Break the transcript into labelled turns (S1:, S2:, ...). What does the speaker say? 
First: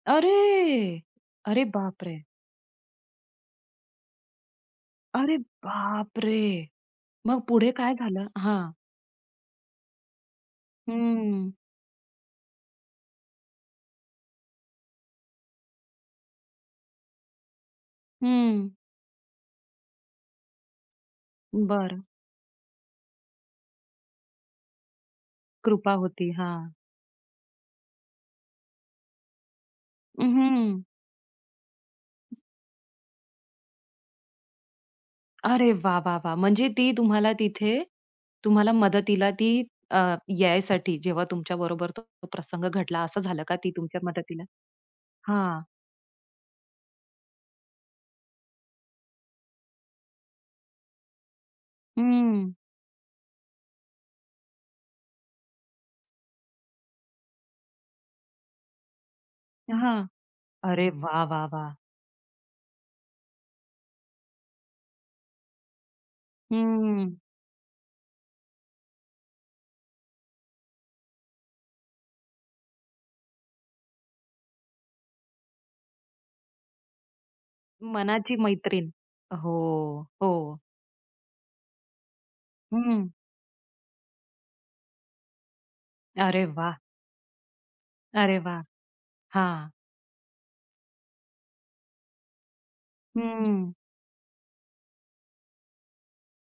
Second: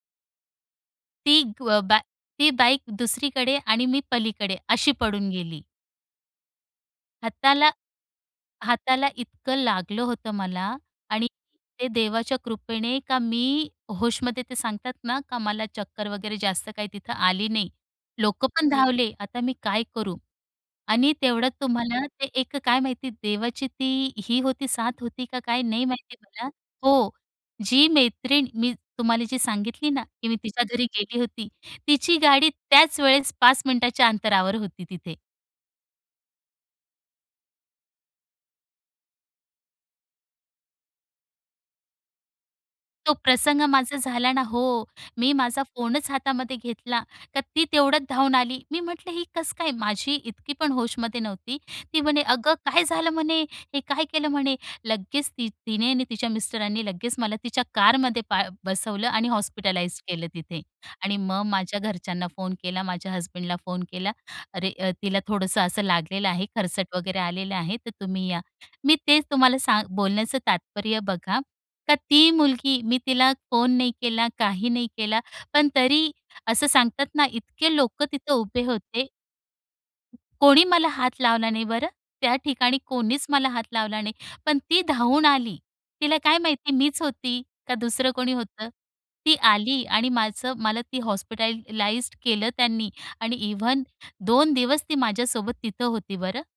S1: अरे,
S2: ती
S1: अरे
S2: ग्व बा
S1: बापरे!
S2: ती बाईक दुसरीकडे आणि मी पलीकडे अशी पडून
S1: अरे
S2: गेली.
S1: बापरे! मग
S2: हाताला
S1: पुढे काय झालं? हां.
S2: हाताला इतकं लागलं होतं मला. आणि
S1: हम्म.
S2: ते देवाच्या कृपेने का मी होशमध्ये ते सांगतात ना, का मला चक्कर वगैरे जास्त काही तिथं आली नाही. लोकंपण
S1: हं.
S2: धावले. आता मी काय करू? आणि तेवढ्यात
S1: बरं.
S2: तुम्हाला ते एक काय माहिती देवाची ती ही होती साथ होती का काय नाही
S1: कृपा
S2: माहिती
S1: होती,
S2: मला.
S1: हां.
S2: हो. जी मैत्रीण मी तुम्हाला जी सांगितली ना
S1: अ,
S2: की मी तिच्या
S1: हं.
S2: घरी गेली होती तिची गाडी त्याच वेळेस 5 मिनिटाच्या अंतरावर होती तिथे.
S1: अरे वाह, वाह, वाह! म्हणजे ती तुम्हाला तिथे, तुम्हाला मदतीला ती अ, यायसाठी जेव्हा तुमच्या बरोबर तो प्रसंग घडला,
S2: तो
S1: असं झालं का?
S2: प्रसंग
S1: ती
S2: माझा
S1: तुमच्या
S2: झाला ना.
S1: मदतीला
S2: हो. मी
S1: हां.
S2: माझा फोनच हातामध्ये घेतला. तर ती तेवढ्यात धावून आली. मी म्हटलं ही कस काय? माझी इतकी पण होशमध्ये नव्हती. ती म्हणे,
S1: हम्म.
S2: "अगं काय झालं?" म्हणे, "हे काय केलं?" म्हणे. लगेच ती तिने आणि तिच्या मिस्टरांनी लगेच मला तिच्या कारमध्ये बा बसवलं आणि
S1: हां.
S2: हॉस्पिटलाईज केलं तिथे.
S1: अरे
S2: आणि
S1: वाह
S2: मग
S1: वाह वाह!
S2: माझ्या घरच्यांना फोन केला. माझ्या हसबँडला फोन केला. "अरे अ, तिला थोडंसं असं लागलेलं आहे. खरचट
S1: हम्म.
S2: वगैरे आलेलं आहे तर तुम्ही या." मी तेच तुम्हाला सांग बोलण्याचं तात्पर्य बघा. का ती मुलगी मी तिला फोन नाही केला, काही नाही केला, पण तरी असं सांगतात ना इतके लोकं तिथं
S1: मनाची
S2: उभे
S1: मैत्रीण.
S2: होते.
S1: हो, हो.
S2: कोणी मला हात लावला नाही बरं. त्या ठिकाणी
S1: हं.
S2: कोणीच मला हात लावला नाही, पण ती धावून आली. तिला काय
S1: अरे
S2: माहिती
S1: वाह!
S2: मीच होती? का दुसरं कोणी
S1: अरे वाह!
S2: होतं? ती
S1: हां.
S2: आली आणि माझं मला ती हॉस्पिटलाइज्ड केलं त्यांनी आणि
S1: हम्म.
S2: इव्हन 2 दिवस ती माझ्यासोबत तिथं होती बरं.